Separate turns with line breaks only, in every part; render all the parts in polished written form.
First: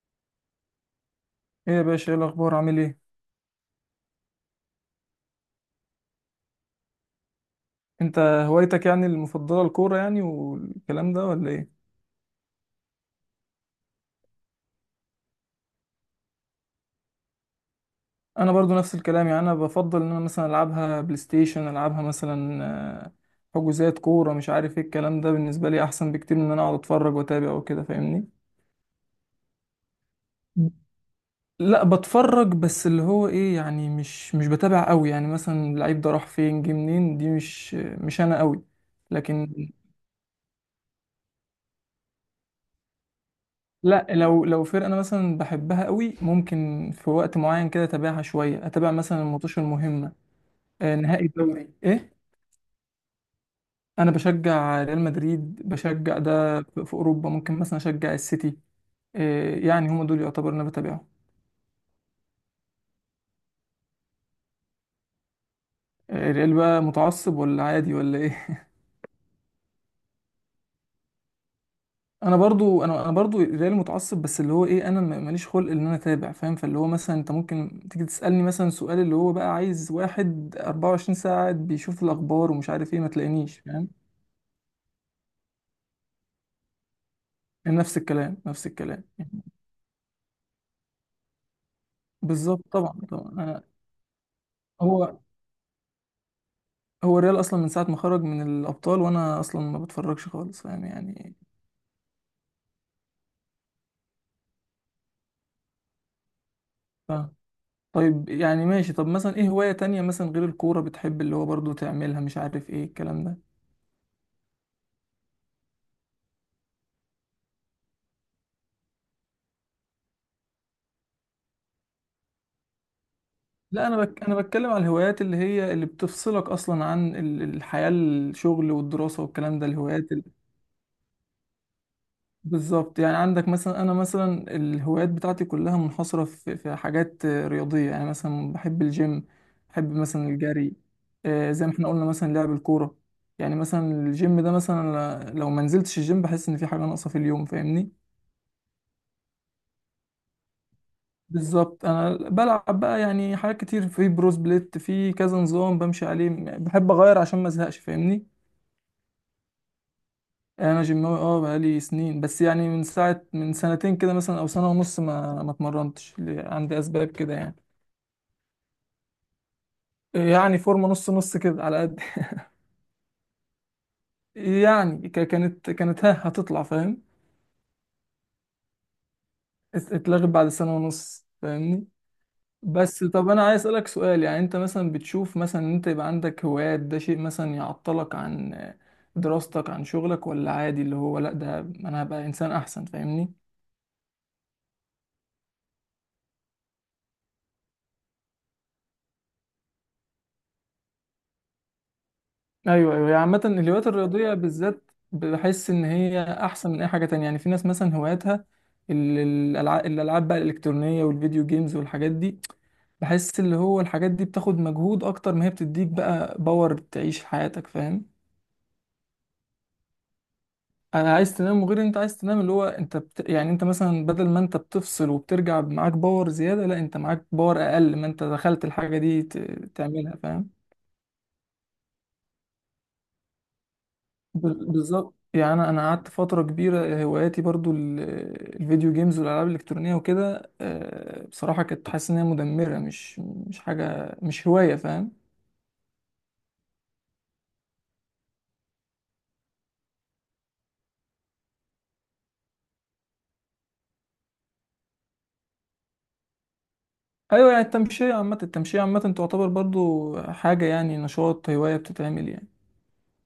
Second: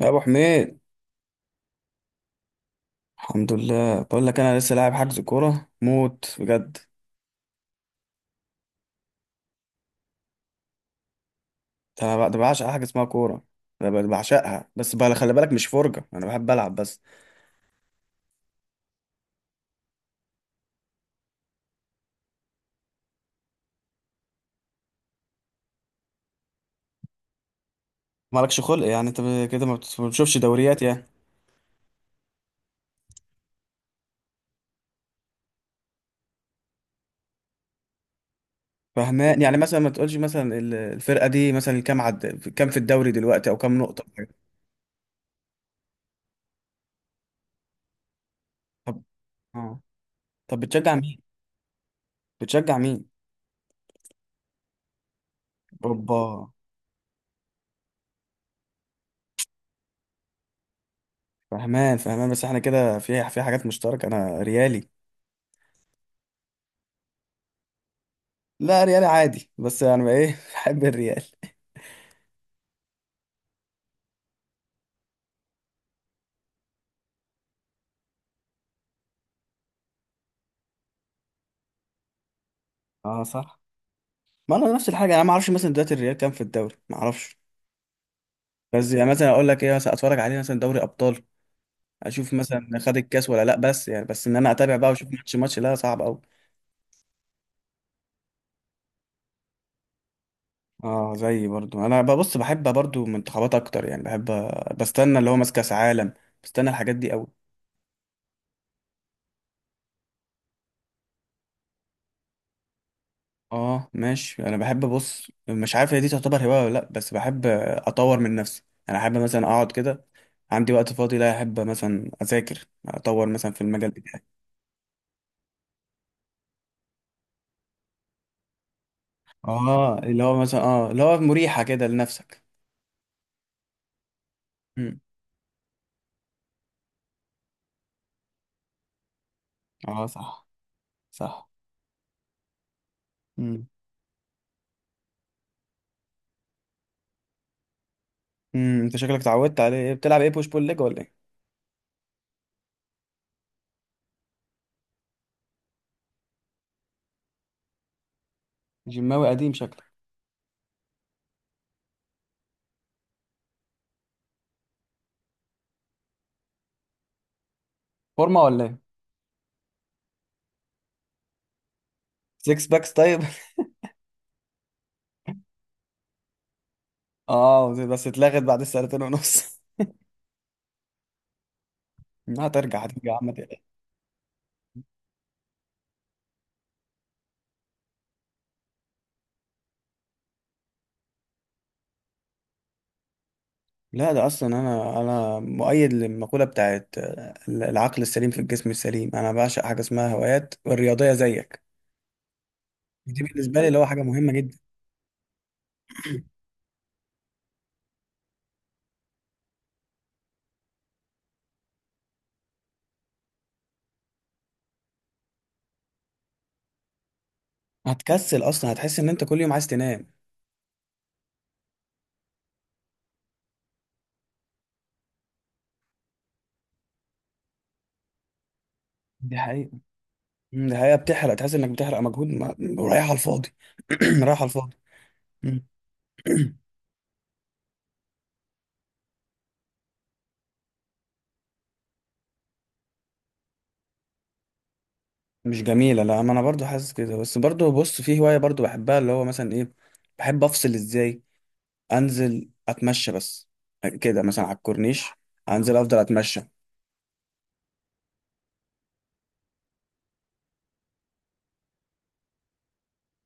يا ابو حميد.
ايه يا باشا، ايه الاخبار؟ عامل ايه؟
الحمد لله، بقول لك انا لسه لاعب حجز كوره موت بجد.
انت هوايتك يعني المفضله الكوره والكلام ده ولا ايه؟
انا ده بعشق حاجه اسمها كوره. انا بعشقها، بس بقى خلي بالك مش فرجه، انا بحب العب بس.
انا برضو نفس الكلام. يعني انا بفضل ان انا مثلا العبها بلاي ستيشن العبها مثلا. آه، حجوزات كوره مش عارف ايه الكلام ده، بالنسبه لي احسن بكتير من ان انا اقعد اتفرج واتابع وكده، فاهمني؟
مالكش خلق يعني، انت كده ما بتشوفش دوريات يعني؟
لا، بتفرج بس، اللي هو ايه يعني، مش بتابع قوي. يعني مثلا اللعيب ده راح فين، جه منين، دي مش انا قوي.
فهمان
لكن
يعني، مثلا ما تقولش مثلا الفرقه دي مثلا كام عد، كام في الدوري دلوقتي، او كام نقطه
لا،
أو حاجة.
لو فرقة أنا مثلا بحبها قوي، ممكن في وقت معين كده أتابعها شوية، أتابع
طب
مثلا الماتش
اه
المهمة.
طب بتشجع مين؟
نهائي الدوري إيه.
بتشجع مين؟
أنا بشجع ريال مدريد، بشجع
اوبا.
ده في أوروبا، ممكن مثلا أشجع السيتي. يعني هما دول يعتبر أنا بتابعهم.
فهمان فهمان، بس احنا كده في حاجات مشتركه، انا ريالي.
الريال بقى متعصب ولا عادي ولا إيه؟
لا، ريالي عادي، بس انا يعني ايه بحب الريال.
أنا برضو، أنا برضو الريال متعصب، بس اللي هو إيه، أنا ماليش خلق إن أنا أتابع، فاهم؟ فاللي هو مثلا أنت ممكن تيجي تسألني مثلا سؤال، اللي هو بقى عايز واحد 24 ساعة قاعد بيشوف الأخبار ومش عارف إيه، ما
اه
تلاقينيش،
صح.
فاهم؟
ما انا نفس الحاجه، انا ما اعرفش مثلا دلوقتي الريال كام في الدوري، ما اعرفش.
نفس الكلام، نفس
بس
الكلام.
يعني مثلا اقول لك ايه، مثلا اتفرج عليه مثلا دوري ابطال، اشوف
بالظبط،
مثلا خد
طبعا طبعا.
الكاس ولا لا،
أنا
بس يعني بس ان انا اتابع بقى واشوف
هو،
ماتش ماتش، لا صعب قوي.
هو الريال اصلا من ساعه ما خرج من الابطال وانا اصلا ما بتفرجش خالص، فاهم
اه،
يعني.
زي برضو انا ببص، بحب برضو منتخبات اكتر، يعني بحب بستنى اللي هو ماسك كاس عالم، بستنى الحاجات دي
ف...
قوي.
طيب يعني ماشي، طب مثلا ايه هوايه تانية مثلا غير الكوره بتحب اللي هو برضو تعملها، مش عارف ايه الكلام ده؟
اه ماشي، انا بحب بص مش عارف هي دي تعتبر هوايه ولا لا، بس بحب اطور من نفسي. انا احب مثلا اقعد كده، عندي وقت فاضي، لا احب مثلا اذاكر اطور مثلا في
لا
المجال
انا
بتاعي.
انا بتكلم على الهوايات اللي هي اللي بتفصلك اصلا عن الحياه، الشغل والدراسه والكلام ده،
اه،
الهوايات.
اللي هو مريحة كده لنفسك.
بالظبط. يعني عندك مثلا، انا مثلا
امم.
الهوايات بتاعتي كلها منحصره في حاجات رياضيه. يعني مثلا بحب الجيم، بحب
اه،
مثلا
صح،
الجري،
صح.
زي ما احنا قلنا مثلا لعب الكوره. يعني
امم،
مثلا الجيم ده، مثلا لو ما نزلتش الجيم بحس ان في حاجه ناقصه في اليوم، فاهمني؟
امم، انت شكلك اتعودت عليه إيه، بتلعب ايه بوش بول ليج ولا ايه؟
بالظبط. انا بلعب بقى يعني حاجات كتير في بروس بليت، في كذا نظام بمشي عليه، بحب اغير عشان ما ازهقش، فاهمني؟
جيماوي قديم شكلك؟
يعني انا جيماوي، اه بقالي سنين، بس يعني من ساعه من سنتين كده مثلا او سنه ونص ما اتمرنتش، عندي اسباب كده يعني.
فورمة ولا ايه؟
يعني فورمه نص نص كده، على قد.
سكس باكس طيب
يعني كانت ها هتطلع، فاهم.
اه، بس اتلغت بعد السنتين ونص.
اتلغت بعد سنه ونص، فاهمني.
لا، هترجع هترجع
بس
يا عم
طب
ما
انا عايز
تقلقش.
اسالك سؤال، يعني انت مثلا بتشوف مثلا ان انت يبقى عندك هوايات ده شيء مثلا يعطلك عن دراستك، عن شغلك، ولا عادي اللي هو لا ده انا هبقى انسان احسن، فاهمني؟
لا، ده اصلا انا مؤيد للمقولة بتاعت العقل السليم في الجسم السليم، انا بعشق حاجة اسمها هوايات والرياضية زيك.
ايوه ايوه. يعني
دي
عامه
بالنسبة لي اللي هو
الهوايات
حاجة مهمة
الرياضيه
جدا.
بالذات بحس ان هي احسن من اي حاجه تانية. يعني في ناس مثلا هواياتها الالعاب، الالعاب بقى الالكترونيه والفيديو جيمز والحاجات دي. بحس اللي هو الحاجات دي بتاخد مجهود اكتر ما هي بتديك بقى باور تعيش حياتك، فاهم.
هتكسل اصلا، هتحس ان انت كل يوم عايز تنام.
انا عايز تنام، وغير إن انت عايز تنام اللي هو انت يعني انت مثلا بدل ما انت بتفصل وبترجع معاك باور زيادة، لا انت معاك باور اقل ما انت دخلت الحاجة دي
دي حقيقة.
تعملها، فاهم.
مم، ده حقيقة، بتحرق تحس انك بتحرق مجهود ما رايح على الفاضي. رايح على الفاضي.
بالظبط. يعني
مم.
انا قعدت فترة كبيرة هواياتي برضو الفيديو جيمز والالعاب الالكترونية وكده، بصراحة كنت حاسس ان هي مدمرة، مش حاجة، مش هواية، فاهم.
مش جميلة، لا ما انا برضو حاسس كده، بس برضو بص، في هواية برضو بحبها اللي هو مثلا ايه، بحب افصل ازاي، انزل اتمشى بس كده مثلا على الكورنيش، انزل افضل اتمشى.
ايوه. يعني التمشية عامة، التمشية عامة تعتبر برضو حاجة يعني، نشاط، هواية بتتعمل يعني،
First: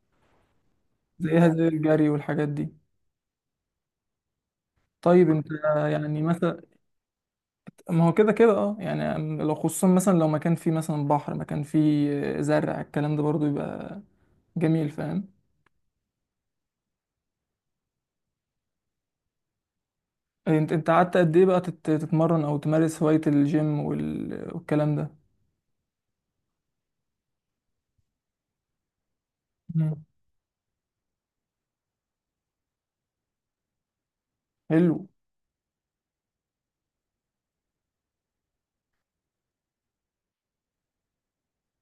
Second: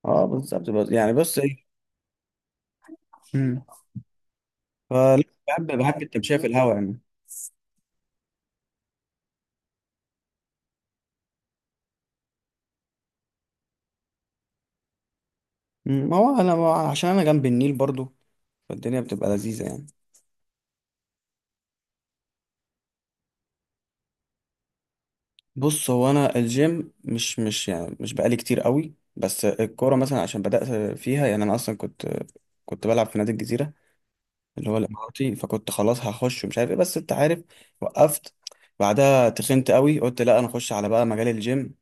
اه بالظبط، يعني بص
زيها
ايه.
زي الجري والحاجات دي.
مم. فلا،
طيب انت
بحب بحب
يعني
التمشية في
مثلا،
الهواء يعني.
ما هو كده كده اه، يعني لو خصوصا مثلا لو مكان فيه مثلا بحر، مكان فيه زرع، الكلام ده برضو يبقى جميل، فاهم.
مم، ما هو عشان انا جنب النيل برضو، فالدنيا بتبقى لذيذة يعني.
انت انت قعدت قد ايه بقى تتمرن او تمارس هواية الجيم والكلام ده؟
بص، هو انا الجيم مش بقالي كتير قوي، بس الكوره
مم.
مثلا عشان بدات فيها، يعني انا اصلا كنت كنت بلعب في نادي الجزيره اللي هو
حلو.
الاماراتي، فكنت خلاص هخش ومش عارف ايه، بس انت عارف، وقفت. بعدها تخنت قوي، قلت لا انا اخش على بقى مجال الجيم.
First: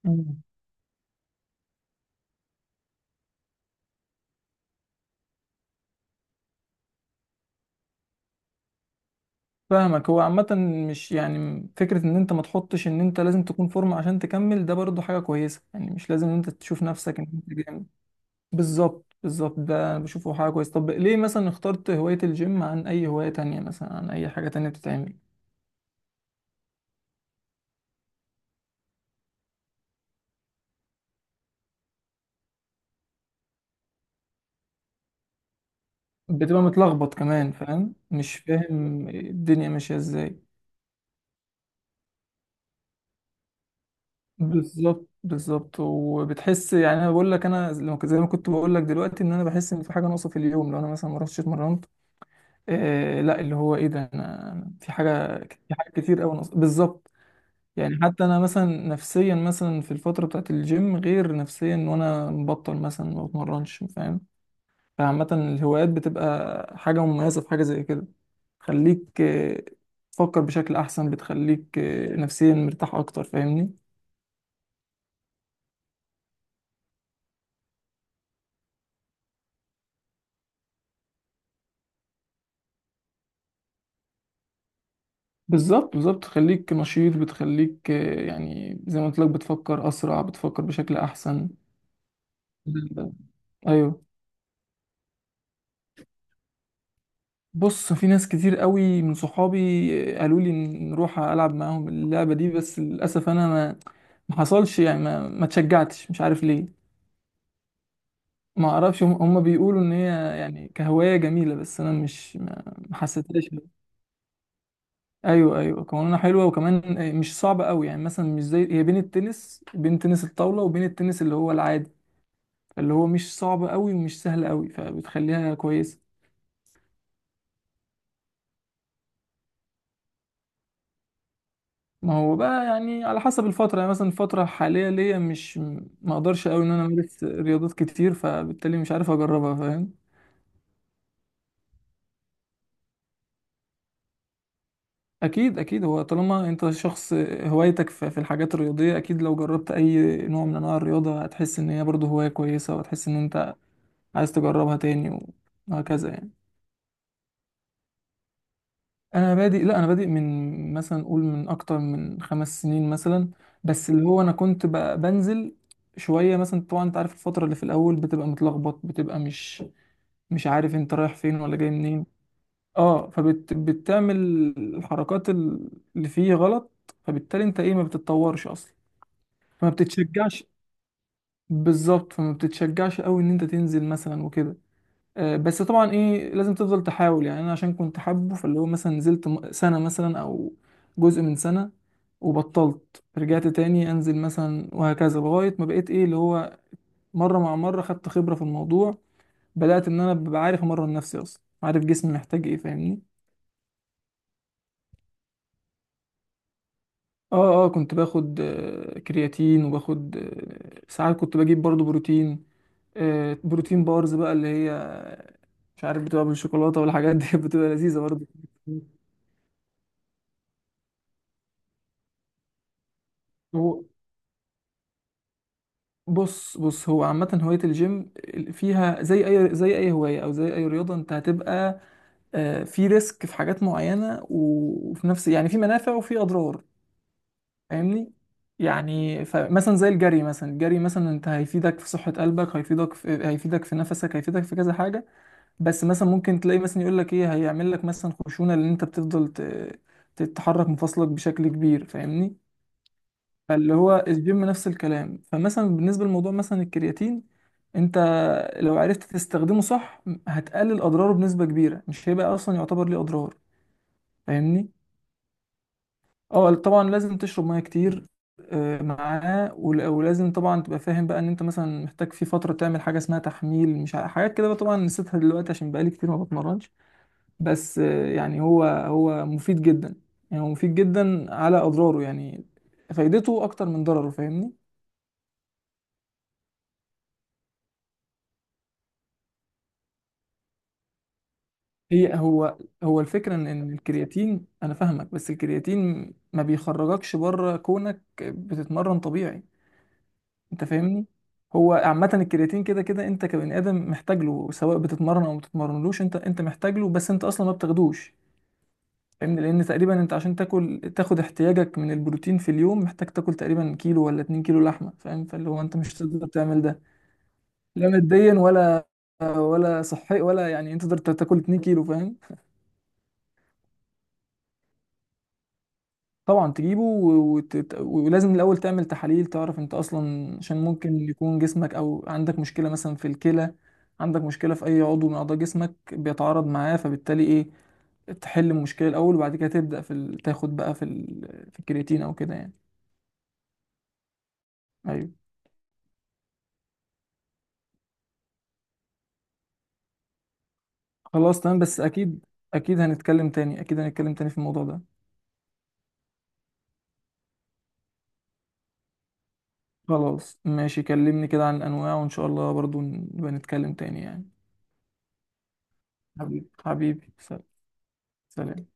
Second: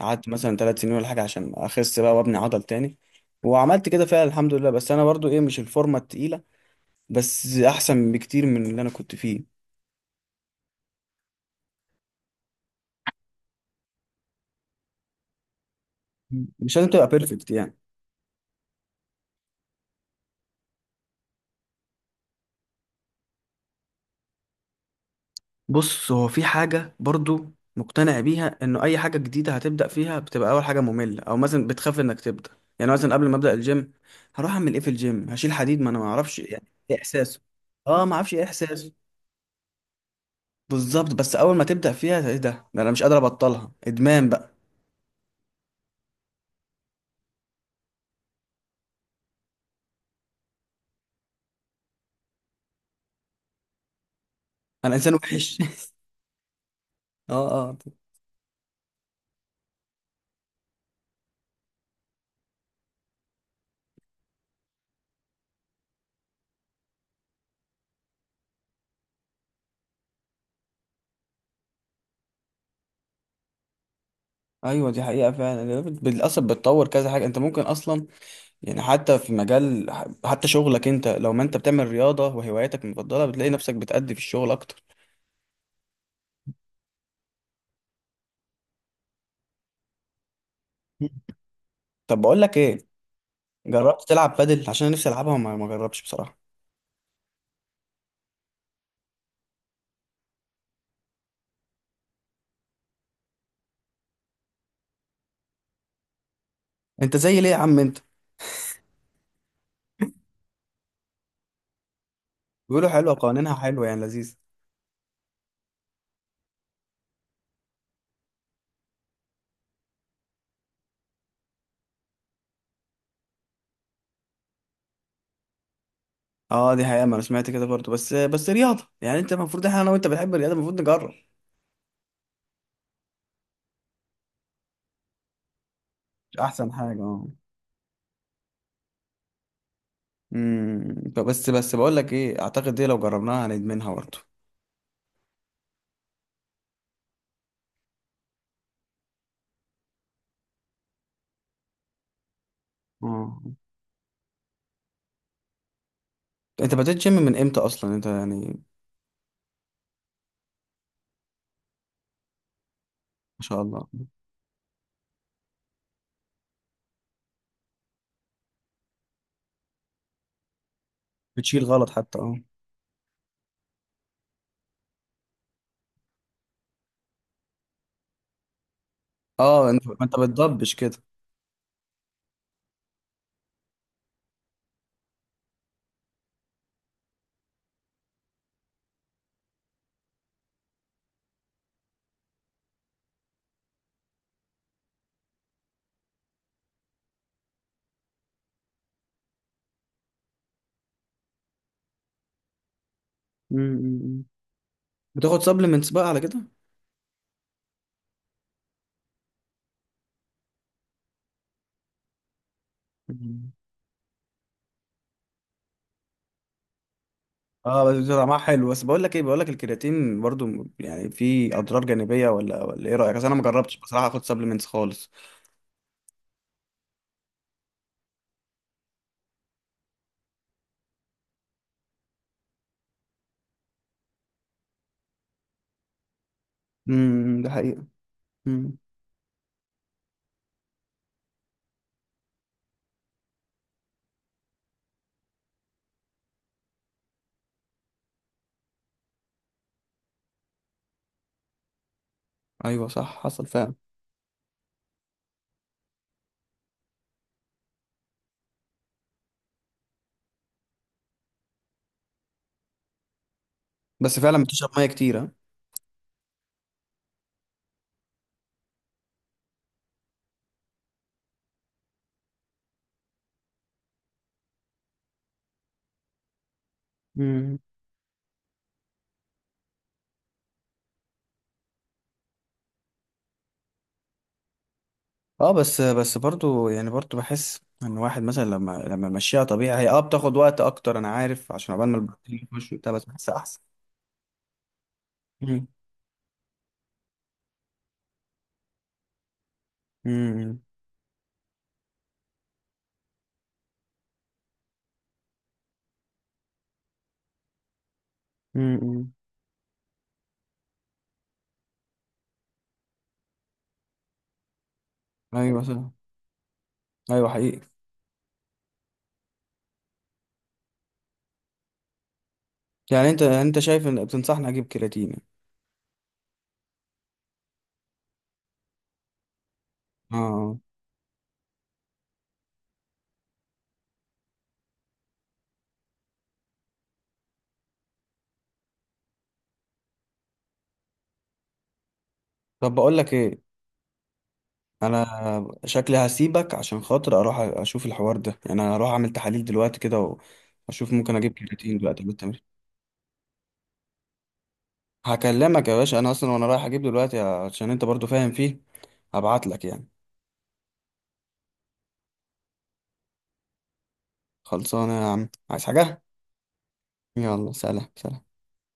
قعدت مثلا 3 سنين ولا حاجه عشان اخس بقى وابني عضل تاني، وعملت كده فعلا الحمد لله. بس انا برضو ايه، مش الفورمه التقيله، بس احسن بكتير من اللي انا كنت فيه.
فاهمك. هو عامة مش يعني فكرة ان انت ما تحطش ان انت لازم تكون فورمة عشان تكمل، ده برضو حاجة كويسة. يعني مش لازم ان انت
مش
تشوف
لازم تبقى
نفسك ان انت
بيرفكت يعني.
جامد. بالظبط بالظبط، ده أنا بشوفه حاجة كويسة. طب ليه مثلا اخترت هواية الجيم عن اي هواية تانية، مثلا عن اي حاجة تانية بتتعمل؟
بص، هو في حاجة برضو مقتنع بيها انه اي حاجة جديدة هتبدأ فيها بتبقى اول حاجة مملة، او مثلا بتخاف انك تبدأ. يعني مثلا قبل ما ابدأ الجيم، هروح اعمل ايه في الجيم، هشيل حديد، ما انا ما اعرفش
بتبقى
يعني ايه
متلخبط
احساسه.
كمان، فاهم،
اه ما اعرفش
مش
ايه احساسه
فاهم الدنيا ماشية ازاي.
بالظبط، بس اول ما تبدأ فيها، ايه ده انا مش قادر ابطلها، ادمان بقى.
بالظبط بالظبط. وبتحس، يعني انا بقول لك انا زي ما كنت بقول لك دلوقتي، ان انا بحس ان في حاجة ناقصة في اليوم لو انا مثلا ما رحتش اتمرنت. آه لا اللي هو ايه، ده انا في
انا انسان
حاجه،
وحش
في حاجات كتير قوي بالظبط.
اه، اه.
يعني حتى انا مثلا نفسيا، مثلا في الفتره بتاعت الجيم غير نفسيا وانا مبطل مثلا ما بتمرنش، فاهم. فعامه الهوايات بتبقى حاجه مميزه، في حاجه زي كده تخليك تفكر بشكل احسن، بتخليك نفسيا مرتاح اكتر، فاهمني.
ايوه دي حقيقة فعلا، للاسف بتطور كذا حاجة، انت ممكن اصلا، يعني حتى في مجال، حتى شغلك، انت لو ما انت بتعمل رياضة وهواياتك المفضلة بتلاقي نفسك بتأدي في الشغل اكتر.
بالظبط بالظبط. تخليك نشيط، بتخليك يعني زي ما قلت لك، بتفكر اسرع، بتفكر بشكل احسن.
طب بقول لك ايه،
ايوه.
جربت تلعب بادل؟ عشان أنا نفسي العبها وما ما جربتش بصراحه.
بص في ناس كتير قوي من صحابي قالوا لي نروح العب معاهم اللعبه دي، بس للاسف انا ما حصلش يعني، ما اتشجعتش، مش عارف ليه.
انت زي ليه يا عم انت؟
ما اعرفش، هم بيقولوا ان هي يعني كهوايه جميله، بس انا مش ما
بيقولوا
ما
حلوه،
حسيتهاش.
قوانينها حلوه يعني، لذيذ.
ايوه ايوه، قوانينها حلوه وكمان مش صعبه قوي. يعني مثلا مش زي هي بين التنس، بين تنس الطاوله وبين التنس اللي هو العادي، اللي هو مش صعب قوي ومش سهل قوي، فبتخليها كويسه.
اه، دي حقيقه، ما انا سمعت كده برضه، بس رياضه يعني، انت المفروض احنا انا وانت بنحب الرياضه المفروض نجرب.
ما هو بقى يعني على حسب الفترة، يعني مثلا الفترة الحالية ليا مش، ما اقدرش قوي
احسن
ان انا
حاجه
امارس
اه.
رياضات كتير، فبالتالي مش عارف اجربها، فاهم.
امم. بس بقول لك ايه، اعتقد دي لو جربناها هندمنها برضه.
اكيد اكيد. هو طالما انت شخص هوايتك في الحاجات الرياضية، اكيد لو جربت اي نوع من انواع الرياضة هتحس ان هي برضه هواية كويسة، وهتحس ان
اه،
انت عايز تجربها تاني وهكذا يعني.
انت بدأت جيم من امتى اصلا انت يعني؟
انا بادئ، لا انا بادئ من مثلا قول من اكتر من خمس سنين مثلا،
ما شاء الله.
بس اللي هو انا كنت بنزل شوية مثلا. طبعا انت عارف الفترة اللي في الأول بتبقى متلخبط، بتبقى مش عارف انت رايح فين ولا
بتشيل
جاي
غلط
منين.
حتى، اه.
اه، فبتعمل الحركات اللي فيه غلط، فبالتالي انت ايه، ما بتتطورش اصلا،
اه،
فما
انت ما انت
بتتشجعش.
بتضبش كده.
بالظبط، فما بتتشجعش قوي ان انت تنزل مثلا وكده. آه بس طبعا ايه، لازم تفضل تحاول. يعني انا عشان كنت حابه، فاللي هو مثلا نزلت سنة مثلا او جزء من سنة، وبطلت رجعت تاني انزل مثلا، وهكذا لغاية ما بقيت ايه اللي هو مرة مع مرة خدت خبرة في الموضوع، بدأت ان انا ببقى عارف امرن نفسي، اصلا عارف جسمي محتاج ايه، فاهمني.
امم. بتاخد سبلمنتس بقى على
اه اه، كنت باخد كرياتين وباخد ساعات كنت بجيب برضو بروتين.
كده؟
بروتين بارز بقى، اللي هي مش عارف بتبقى بالشوكولاتة والحاجات دي بتبقى
اه،
لذيذة
بس
برضو.
طعمها حلو. بس بقول لك الكرياتين برضو يعني فيه اضرار جانبيه ولا ايه رايك؟ اصل انا ما جربتش
هو
بصراحه اخد سبلمنتس خالص.
بص هو عامة هواية الجيم فيها زي أي، زي أي هواية أو زي أي رياضة، أنت هتبقى في ريسك، في حاجات معينة وفي نفس يعني، في منافع وفي أضرار،
ده حقيقه.
فاهمني؟
امم.
يعني فمثلا زي الجري مثلا، الجري مثلا أنت هيفيدك في صحة قلبك، هيفيدك في، هيفيدك في نفسك، هيفيدك في كذا حاجة. بس مثلا ممكن تلاقي مثلا يقول لك ايه، هيعمل لك مثلا خشونه لان انت بتفضل تتحرك مفاصلك بشكل كبير، فاهمني.
ايوه صح حصل فعلا.
فاللي هو الجيم نفس الكلام. فمثلا بالنسبه لموضوع مثلا الكرياتين، انت لو عرفت تستخدمه صح، هتقلل اضراره بنسبه كبيره، مش هيبقى اصلا يعتبر ليه اضرار،
بس فعلا
فاهمني.
بتشرب ميه كتير ها.
اه طبعا، لازم تشرب ميه كتير معاه، ولازم طبعا تبقى فاهم بقى ان انت مثلا محتاج في فتره تعمل حاجه اسمها تحميل، مش حاجات كده بقى طبعا نسيتها دلوقتي عشان بقالي كتير ما بتمرنش.
امم.
بس يعني هو مفيد جدا، يعني هو مفيد جدا، على اضراره يعني فايدته اكتر من ضرره، فاهمني.
اه، بس برضو يعني، برضو بحس ان الواحد مثلا لما مشيها طبيعي هي بتاخد وقت اكتر، انا عارف، عشان عقبال ما
هي
البروتين
هو
يخش وبتاع،
هو
بس بحس
الفكره ان
احسن.
إن الكرياتين، انا فاهمك، بس
امم،
الكرياتين ما بيخرجكش بره كونك بتتمرن طبيعي،
امم،
انت فاهمني. هو عامه الكرياتين كده كده انت كبني ادم محتاج له، سواء بتتمرن او ما بتتمرنلوش انت محتاج له، بس انت اصلا ما بتاخدوش،
امم.
فاهمني. لان تقريبا انت عشان تاكل تاخد احتياجك من البروتين في اليوم، محتاج تاكل تقريبا كيلو ولا 2 كيلو لحمه، فاهم. فاللي
ايوه
هو انت
صح.
مش تقدر تعمل ده،
ايوه حقيقي.
لا ماديا ولا، ولا صحي ولا، يعني انت تقدر تاكل 2 كيلو؟ فاهم.
يعني انت شايف ان بتنصحني اجيب كرياتين؟
طبعا تجيبه، ولازم الاول تعمل تحاليل، تعرف انت اصلا، عشان
اه،
ممكن يكون جسمك او عندك مشكله مثلا في الكلى، عندك مشكله في اي عضو من اعضاء جسمك بيتعارض معاه، فبالتالي ايه، تحل المشكله الاول وبعد كده تبدا في تاخد بقى في في الكرياتين او كده يعني.
طب بقول لك ايه، انا
ايوه.
شكلي هسيبك عشان خاطر اروح اشوف الحوار ده، يعني انا هروح اعمل تحاليل دلوقتي كده واشوف ممكن اجيب
خلاص تمام.
كرياتين
بس
دلوقتي قبل
اكيد،
التمرين.
اكيد هنتكلم تاني، اكيد هنتكلم تاني في الموضوع ده.
هكلمك يا باشا انا اصلا وانا رايح اجيب دلوقتي عشان انت برضو فاهم فيه، هبعت لك يعني.
خلاص ماشي، كلمني كده عن الانواع وان شاء الله برضو نبقى نتكلم تاني يعني.
خلصانه يا عم، عايز حاجه؟
حبيبي حبيبي، سلام.
يلا سلام سلام.
سلام.